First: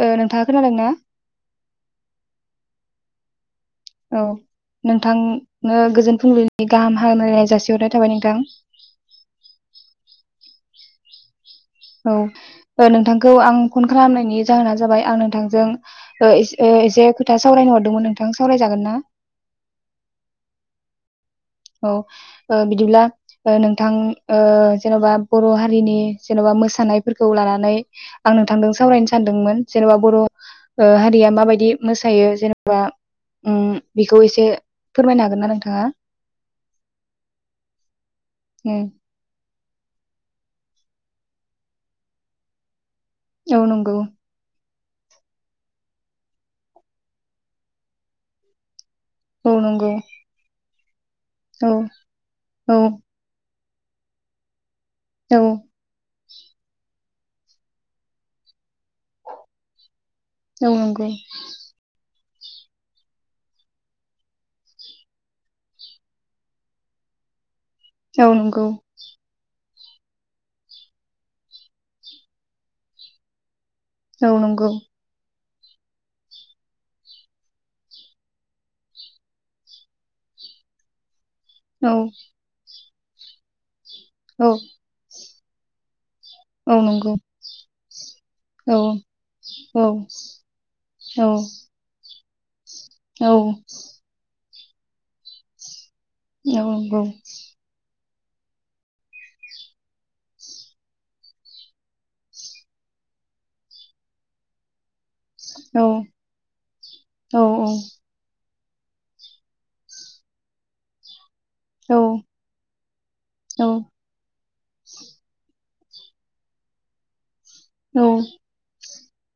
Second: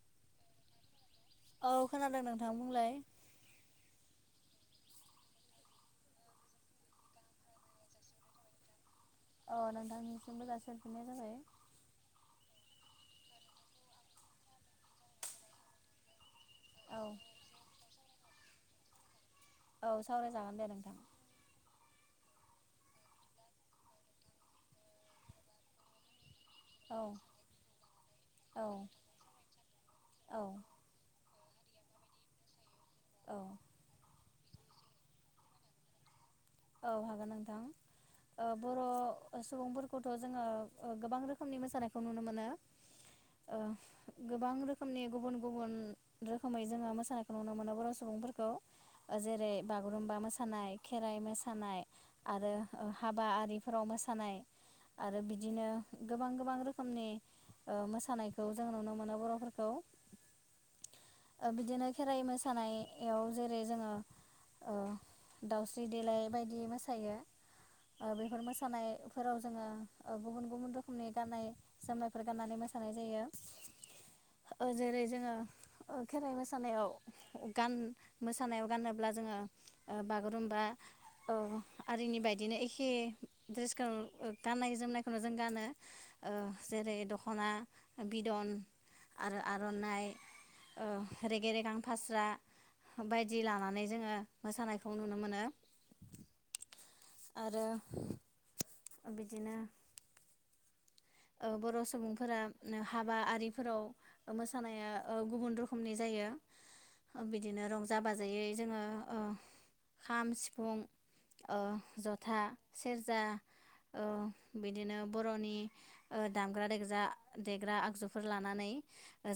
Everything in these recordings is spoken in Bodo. ओ नोंथाङा खोनादों ना? औ खोनादों नोंथां बुंलाय औ नोंथांनो गोजोन फुंबिलिनि गाहाम हामलायनाय जासिहरनाय थाबाय नोंथां अ नोंथांनिसिमबो जासि हरफिननाय जाबाय। औ ओ नोंथांखौ आं फन खालामनायनि जाहोना जाबाय आं नोंथांजों ओ एस ओ औ एसे खोथा सावरायनो हरदोंमोन नोंथां। नोंथां सावरायजागोन ना? औ सावरायजागोन दे नोंथां। औ ओ बिदिब्ला ओ नोंथां जेन'बा बर' हारिनि जेन'बा औ मोसानायफोरखौ लानानै आं औ नोंथांदों सावरायनो सानदोंमोन जेन'बा बर' औ ओ हारिया माबायदि दि मोसायो जेन बा औ उम बेखौ एसे एसे फोरमायनो हागोन ना नोंथाङा? औ हागोन नोंथां ओ उम बर' सुबुंफोरखौथ' जोङो ओ गोबां रोखोमनि मोसानायखौ नुनो मोनो। ओ औ नंगौ गोबां रो रोखोमनि गुबुन गुबुन रोखोमै जोङो मोसानायखौ नुनो मोनो बर' सुबुंफोरखौ। औ जेरै नंगौ बागुरुम्बा मोसानाय। खेराइ मो औ थानाय आरो औ हाबा आरि फोराव मोसानाय। आरो औ बिदिनो गोबां गोबां रोखोमनि ओ मोसानायखौ जों नुनो मोनो बर'फोरखौ औ नंगौ ओ बिदिनो खेराइ मोस मोसानायाव जेरै जोङो ओ दाउस्रि देलाइ बेबायदि मोसायो ओ औ बैफोर नंगौ मोसानायफोराव जोङो ओ गुबुन गुबुन रोखोमनि गाननाय जोमनायफोर गान्नानै मोसानाय जायो। औ ओ नंगौ जेरै जोङो ओ खेराइ मोसानायाव गान मोसानायाव गाननोब्ला जोङो ओ बागुरुमबा औ औ आरिनि बायदिनो एखे खे द्रेस खौ औ गाननाय जोमनायखौनो जों गानो। ओ औ जेरै नंगौ दख'ना बिदन औ आरो औ आर'नाइ औ ओ रेगे रेगां फास्रा बायदि औ लानानै जोङो। मोसानायखौ नुनो मोनो औ आरो बिदिनो ओ बर' सुबुंफोरा हाबा आरिफोराव मोसानाया ओ गुबुन औ रोखोमनि जायो औ बिदिनो रंजा बाजायै जोङो ओ खाम सिफुं ओ जथा सेरजा ओ बिदिनो बर'नि ओ दामग्रा देगजा देग्रा आगजुफोर लानानै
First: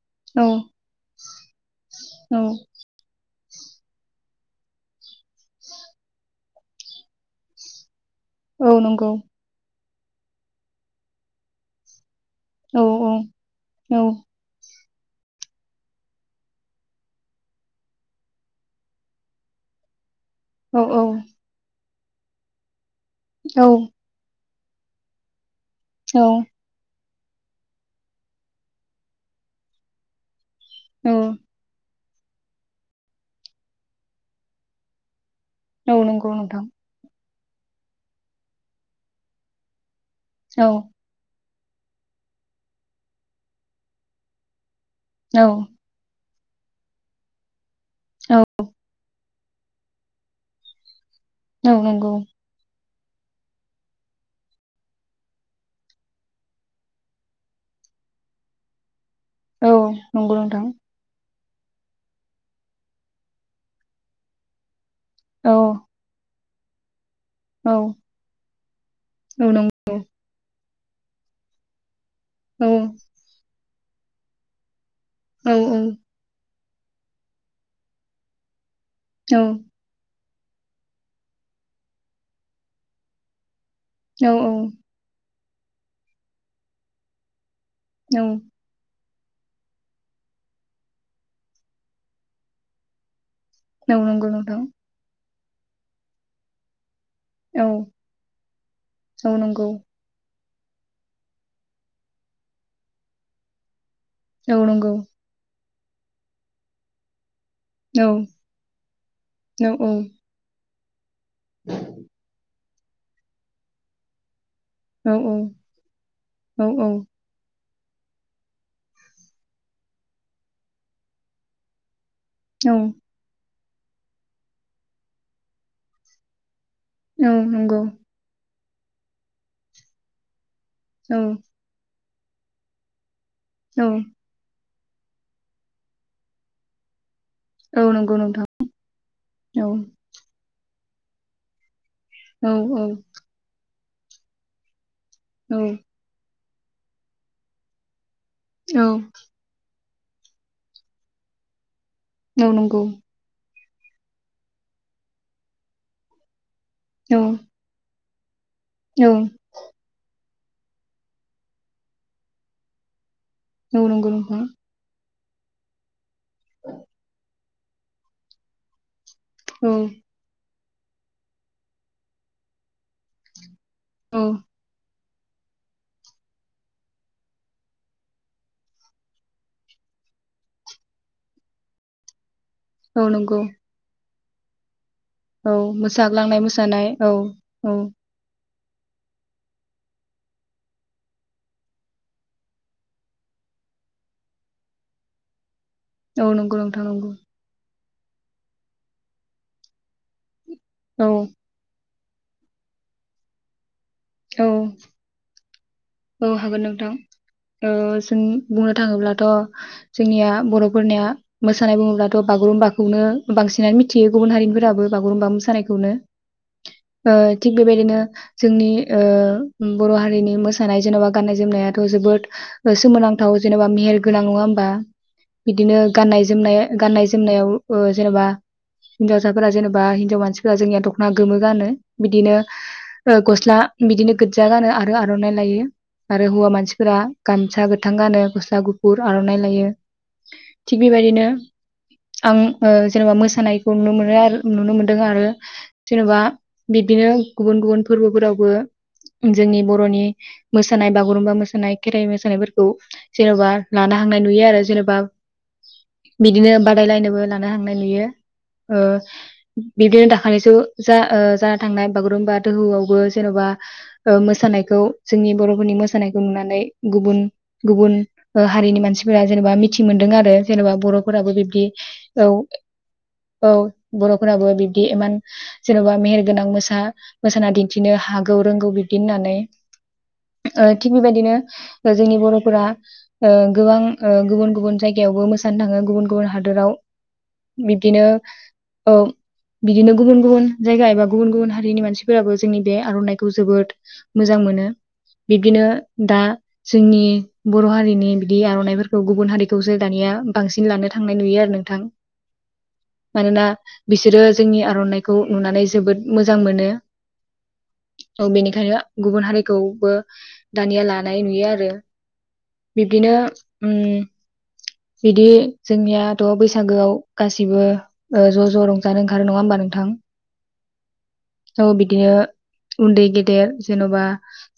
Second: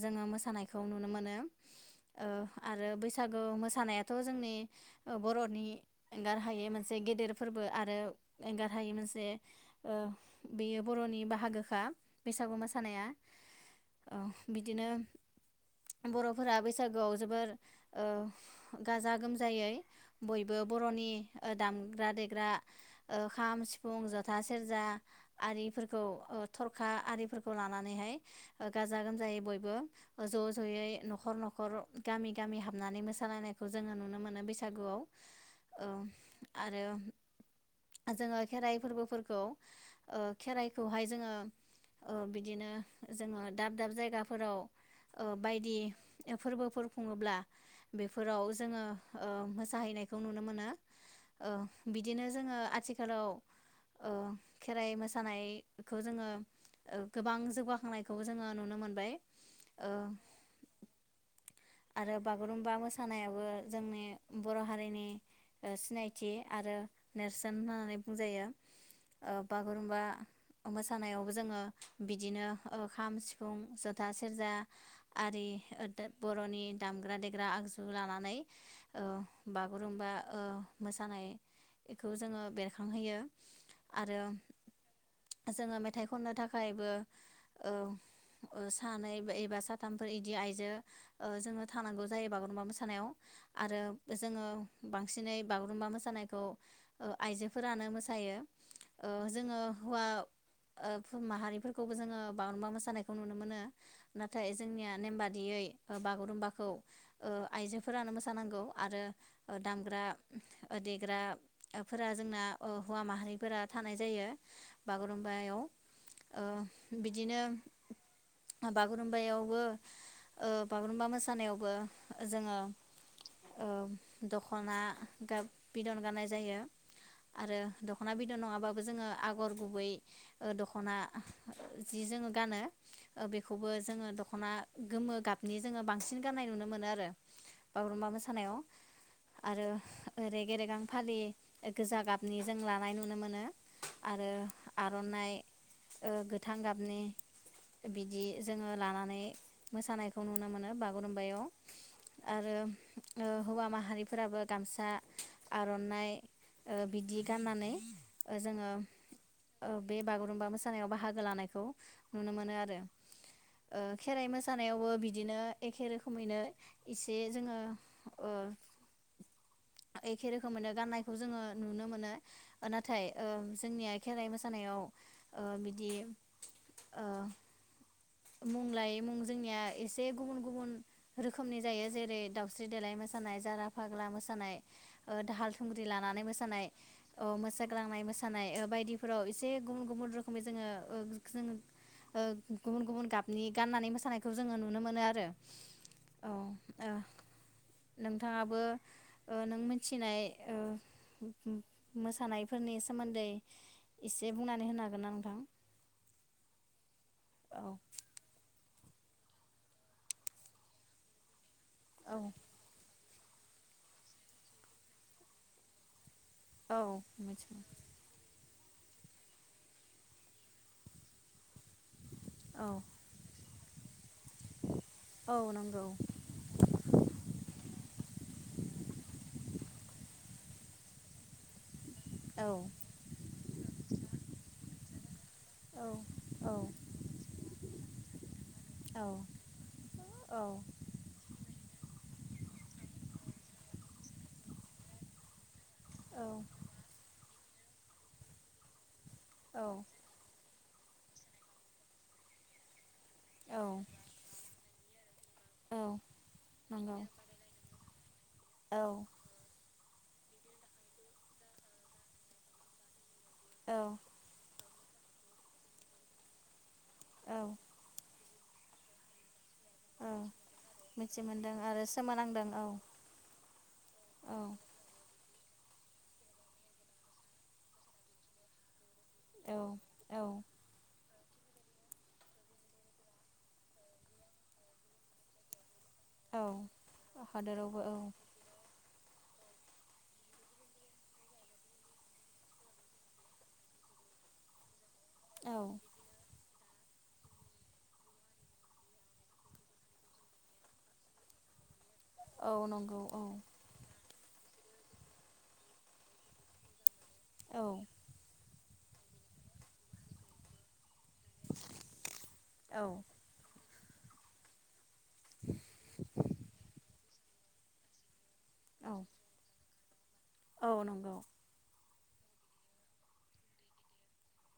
जोङो औ मोसानायखौ नुनो मोनो। ओ आरो बैसा गु मोसानायाथ' जोंनि ओ बर'नि एंगारहायै मोनसे गेदेर फोरबो आरो औ नंगौ औ एंगारहायै मोनसे ओ बेयो बर'नि बाहागो खा बैसागु मोसानाया ओ बिदिनो बर'फोरा बैसागुआव जोबोर ओ गाजा गोमजायै बयबो बर'नि ओ दाम ग्रा देग्रा ओ खाम सिफुं जथा सेरजा आरिफोरखौ खा आरिफोरखौ लानानैहाय ओ गाजा गोमजायै बयबो ओ ज' जयै औ न'खर न'खर गामि गामि हाबनानै मोसालायनायखौ जोङो नुनो मोनो बैसागुआव औ नंगौ नोंथां आरो जोङो खेराइ फोरबोफोरखौ ओ औ खेराइखौहाय जोङो बिदिनो जोङो दाब दाब जायगाफोराव ओ औ बायदि फोरबोफोर खुङोब्ला औ बेफोराव जोङो ओ मोसाहैनायखौ नुनो मोनो। औ औ नंगौ बिदिनो जोङो आथि खालाव खेराइ ओ मोसानायखौ जोङो ओ गोबां जौगाखांनायखौ जोङो नुनो मोनबाय। औ ओ नंगौ नोंथां। आरो बागुरुमबा मोसानायाबो जोंनि बर' हारिनि औ ओ सिनायथि आरो नेरसोन औ होननानै बुंजायो। ओ औ नंगौ बागुरुमबा मोसानायावबो जोङो बिदिनो औ ओ खाम सिफुं ज था सेरजा आरि औ ओ दामग्रा देग्रा आगजु लानानै ओ बागुरुमबा ओ मोसानाय बेखौ जोङो बेरखांहोयो। आरो औ औ। जोङो मेथाइ खननो थाखायबो औ औ ओ सानै एबा साथामफोर बिदि आइजो ओ जोङो थानांगौ जायो बागुरुमबा मोसानायाव। आरो औ नंगौ जोङो नोंथां बांसिनै बागुरुम्बा मोसानायखौ औ आइजोफोरानो मोसायो ओ औ जोङो नंगौ हौवा ओ [unintelligible] माहारिफोरखौबो जोङो बागुरुम्बा मोसानायखौ नुनो मोनो। नाथाय औ जोंनिया नंगौ नेम बादियै बागुरुम्बाखौ औ आइजोफोरानो मोसानांगौ आरो ओ औ दामग्रा एदेग्रा फोर जोंना हौवा माहारिफोरा थानाय जायो। औ बागुरुमबायाव ओ औ औ बिदिनो बागुरुमबायावबो ओ बागुरुमबा मोसानायावबो जोङो औ ओ दख'ना बिदन गाननाय जायो। औ आरो नंगौ दख'ना बिद'न नङाबा जोङो आगर गुबै ओ दख'ना औ जि जोङो गानो। ओ बेखौबो औ जोङो दख'ना गोमो गाब नि जोङो बांसिन गाननाय नुनो मोनो आरो। औ बागुरुम्बा नंगौ नोंथां मोसानायाव औ आरो रेगे-रेगां फालि ओ। गोजा गाबनि औ जों लानाय नुनो मोनो। आरो आर'नाइ औ ओ गो गोथां गाबनि बिद बिदि जोङो लानानै मोसानाय खौ नुनो मोनो बागुरुम्बायाव। औ आरो नंगौ ओ हौवा माहा माहारिफोराबो गामसा, आर'नाइ बिदि औ गाननानै ओ जोङो औ ओ बे बागुर खागुरुम्बा मोसानायाव बाहागो लानायखौ नुनो मोनो आरो। औ ओ नंगौ खेराइ नोंथां मोसानायावबो बिद बिदिनो एखे रोखोमैनो एसे जोङो ओ औ। खौ मोनो गाननायखौ जोङो नुनो मोनो नाथाय ओ जोंनिया औ खेराइ मोसानायाव ओ बिदि ओ मुं लायै मुं जोंनिया एस से गुबुन गुबुन रोखोमनि जायो जेरै दाव स्रि देलाय औ नंगौ मोसानाय, जाारा फाग्ला मोस सानाय ओ औ दाहाल थुंग्रि लानानै मोसाग्लांनाय मोसानाय, औ अ औ मोसाग्लांनाय मोसानाय। बायदिफोराव एसे गुबुन गुबुन रोखोमै जोङो ओ जों ओ गुबुन गुबुन गाबनि गाननानै मोसानायखौ जोङो नु नो मोनो आरो। औ नंगौ नोंथां ओ नंगौ। नोंथाङाबो ओ नों मिथिनाय ओ औ मोसानायफोरनि सोमोन्दै एसे औ बुंनानै होनो हागोन ना नोंथां? औ हागोन नोंथां। औ ओ बुंनो थाङोब्लाथ' जोंनिया बर'फोरनिया मोसानाय बुङोब्लाथ' औ बागुरुम्बाखौनो बांसिनानो मिथियो गुबुन हारिनिफोराबो बागुरुम्बा मोसानायखौनो। औ ओ थिग मिथि बेबायदिनो जोंनि ओ बर' हारिनि मो सानाय जेन'बा गाननाय जोमनायाथ' जोबोद औ सोमोनांथाव जेनबा मेेहेर गोनां नङा होमबा। औ बिदिनो नंगौ गाननाय-जोमनाय गाननाय-जोमनायाव ओ जेनेबा हिनजावसाफोरा जेनेबा हिनजाव मानसि फोरा जोंनिया दख'ना गोमो गानो। बिदिनो औ ओ गस्ला बिदिनो गोजजा गानो आ रो आर'नाय लायो औ आरो हौवा औ मानसिफोरा गामसा गोथां गानो गस्ला गुफुर औ आर'नाइ लायो। थिग बेबायदिनो आं ओ जेनेबा मोसानायखौ नुनो मोनो आरो नुनो मोनदों आरो। जेनेबा बिदिनो गुबुन गुबुन फोरबोफोरावबो जोंनि औ बर'नि मोसानाय बागुरुम्बा मोसानाय खेराइ मोसानायफोरखौ जेरावबो लाना औ थांनाय नुयो आरो। जेनबा। औ बिदिनो नंगौ बादायलायनोबो लानो हांनाय नुयो। औ बिबदिनो दाखालिसो जा जाना थांनाय बागुरुम्बा दोहोआवबो जेन'बा औ मोसानाय। खौ जोंनि बर'फोरनि मोसानायखौ नुनानै गुबुन औ गुबुन ओ हारिनि मानसिफोरा जेनेबा मि मिथि मोनदों औ आरो जेनेबा मिथि बर'फोराबो मोनदों बिब्दि आरो औ सोमोनांदों औ औ बर'फोराबो बिब्दि इमान जेन'बा मेहेरगोनां मोसा मोसाना दिन्थिनो हागौ रोंगौ बि दि होननानै औ औ ओ थिं बेबायदिनो जोंनि बर'फोरा ओ गोबां ओ गुबुन गुबुन जायगायावबो मोसानो थाङो गुबुन गुबुन औ हादोराव हादोरावबो औ बिबदिनो औ बिदिनो गुबुन गुबुन जायगा एबा गुबुन गुबुन हारिनि मानसिफोराबो जोंनि बे आर'नाइखौ जोबोद मोजां मोनो औ बिबदिनो दा जोंनि बर' हारिनि बिदि आर'नाइफोरखौ गुबुन हारिखौसो दानिया बांसिन लानो थांनाय नुयो आरो नोंथां औ नंगौ औ मानोना बिसोरो जोंनि आर'नाइखौ नुनानै जोबोद मोजां मोनो औ बेनिखायनो गुबुन हारि खौबो दानिया ला लानाय नुयो आरो औ बिबदिनो उम बिदि जोंनियाथ' बैसागोआव गासिबो ओ ज' ज' औ रंजानो ओखारो नङा होमबा नोंथां औ नंगौ औ बिदिनो उन्दै गेदेर जेन'बा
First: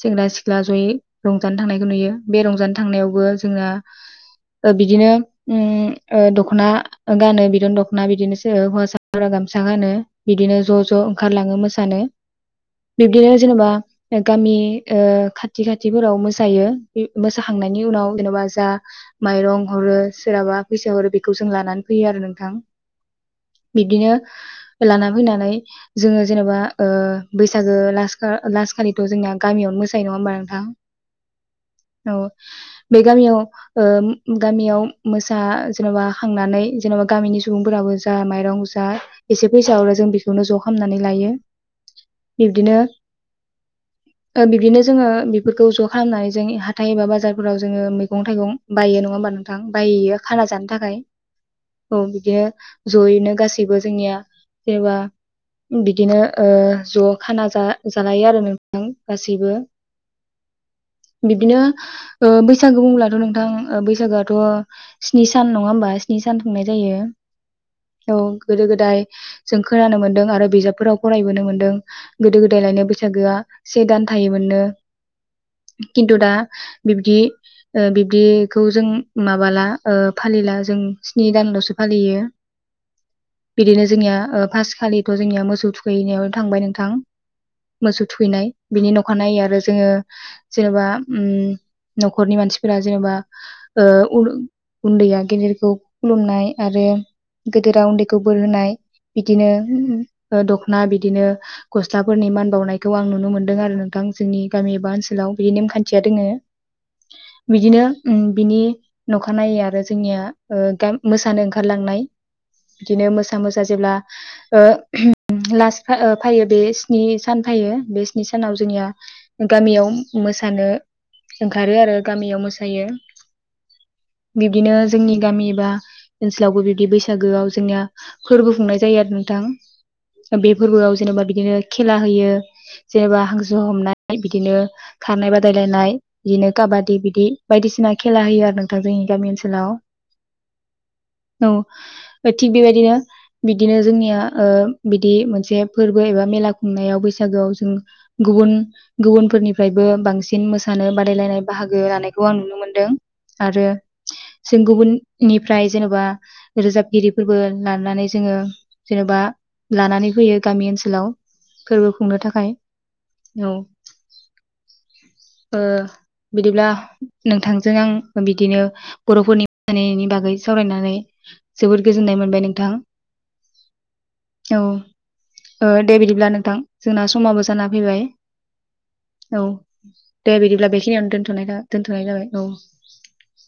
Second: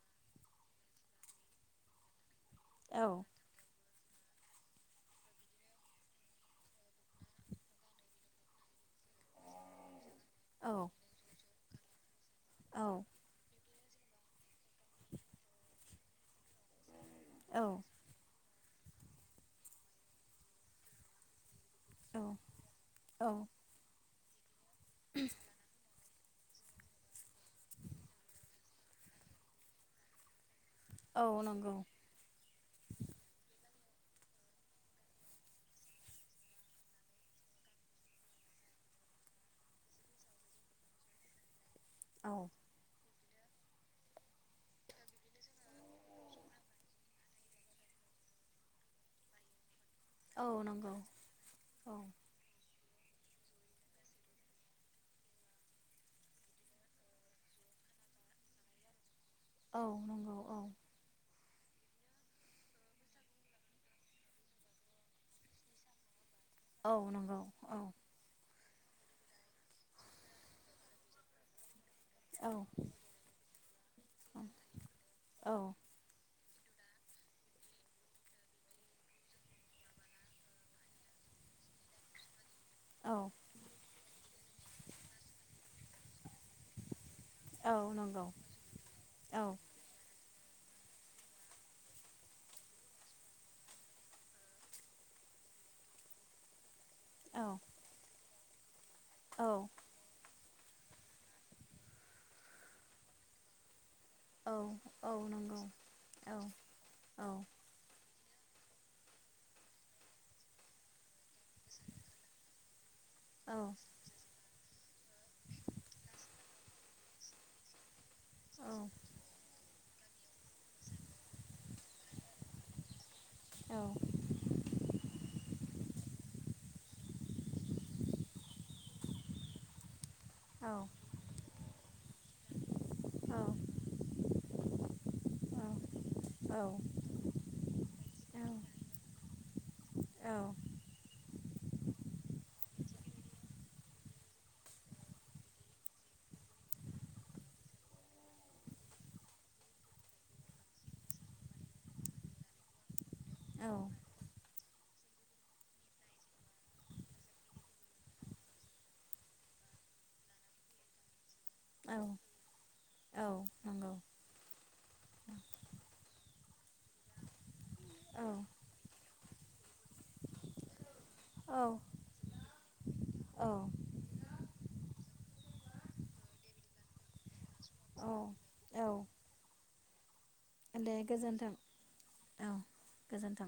सेंग्रा सिख्ला जयै रंजानो थांनायखौ नुयो बे रंजानो औ थांनायावबो जोना बिदिनो ओ दख'ना गानो बिदन दख'ना बिदिनोसो हौवासाफोरा गामसा गानो बिदिनो औ ज' ज' ओंखारला लाङो मोसानो औ बिब्दिनो जेनबा गामि ओ खाथि खाथिफोराव मोसायो बि मोसाखांनायनि उनाव जेनबा जा माइरं हरो सोरहाबा फैसा हरो बेखौ जों लानानै फैयो औ आरो नोंथां औ बिदिनो लाना फैनानै जोङो जेनबा ओ बैसागो लासखो लासखालिथ जोंना गामियावनो मोसायो नङा होमबा नोंथां औ नंगौ औ बे गामियाव ओम गामियाव मोसा जेनबा खांनानै जेनबा गामिनि सुबुंफोराबो जा माइरं जा एसे फैसा हरो जों बेखौनो ज खालामनानै लायो औ एबदिनो दा बिदिनो जोङो बेफोरखौ ज खालामनानै जों हाथाय एबा बाजारफोराव जोङो मैगं थाइगं बायो नङा होमबा नोंथां। बायैयो खाना औ जानो थाखाय नंगौ औ बिदिनो जयैनो गासैबो जोंनिया जेनेबा बिदिनो ओ ज' खाना जा-जालायो आरो नोंथां गासैबो औ नोंगौ औ दिनो ओ बैसागो बुब्लाथ नोंथां ओ बैसागोआथ स्नि सान नङा होमबा स्नि सा सानफुंनाय औ जायो नंगौ औ गोदो गोदाय जों खोनानो मोनदों आरो बिजाबफोराव फरायबोनो मोन्दों गोदो औ गोदाय लायनो बैसागोआ से दान थायोमोननो औ खिन्थु दा बिबदि ओ बिबदिखौ जों माबाला ओ फालिला जों स्नि दानलसो फालियो औ बिदिनो जोंनिया ओ फासखालि जोंनिया मोसौ थुखैनायावनो थांबाय नोंथां औ मोसौ नंगौ थुखैनाय बिनि नख नायै औ आरो जोङो जेनेबा उम नखरनि मानसिफोरा जेनेबा ओ उद-उन्दैया गेदेरखौ खुलुमनाय आरो औ गोदेरा उनदै खो बोर होनाय‌ बिदिनो औ उ ओ दखना बिदिनो गस्लाफोरनि मान बावनायखौ आं नुनो मोनदों आरो नोंथां जोंनि औ गामि बा औ ओनसोलाव बिदि नंगौ औ नेमखान्थिया दोङो औ बिदिनो उम बिनि नखानायनायै आरो जोंनिया आ गा-मोसानो ओंखारलांनाय बिदिनो मोसा औ मोसा जेब्ला ओ [inaudible] लास्ट ओ फैयो बे स्नि सान फैयो बे नि सानाव जोंनिया गामियाव मोसानो ओंखारो आरो गामियाव मोसायो बिब्दिनो जोंनि गामि बा ओनसोलावबो बिबदि बैसागोआव जोंनिया फोरबो खुंनाय जायो आरो नोंथां बे फोरबोआव जेनेबा बिदिनो खेला होयो जेनेबा हांसो हमनाय बिदिनो खारनाय बादायलायनाय बिदिनो काबादि बिदि बायदिसिना खेला होयो आरो नोंथां जोंनि गामि ओनसोलाव औ थिग बेबायदिनो बिदिनो जोंनिया ओ बिदि मोनसे फोरबो एबा मेला खुंनायाव बैसागोआव जों गुबुन गुबुनफोरनिफ्रायबो बांसिन मोसानो बादायलायनाय बाहागो लानायखौ आं नुनो मोनदों औ आरो जों गुबुन निफ्राय जेनबा रोजाबगिरिफोरबो लानानै जोङो जेनबा लानानै फैयो गामि ओनसोलाव फोरबो खुंनो थाखाय औ नंगौ ओ बिदिब्ला नोंथां जों आं औ बिदिनो बर'फोरनि [unintelligible] बागै सावरायनानै जोबोद गोजोननाय मोनबाय नों थां औ औ ओ दे बिदिब्ला नोंथां जोंना समाबो जाना फैबाय औ औ औ औ [inaudible] दे बिदिब्ला दे बेखिनियावनो दोनथ'नाय गोजोन्थों था दोनथ'नाय जाबाय औ गोजोन्थों।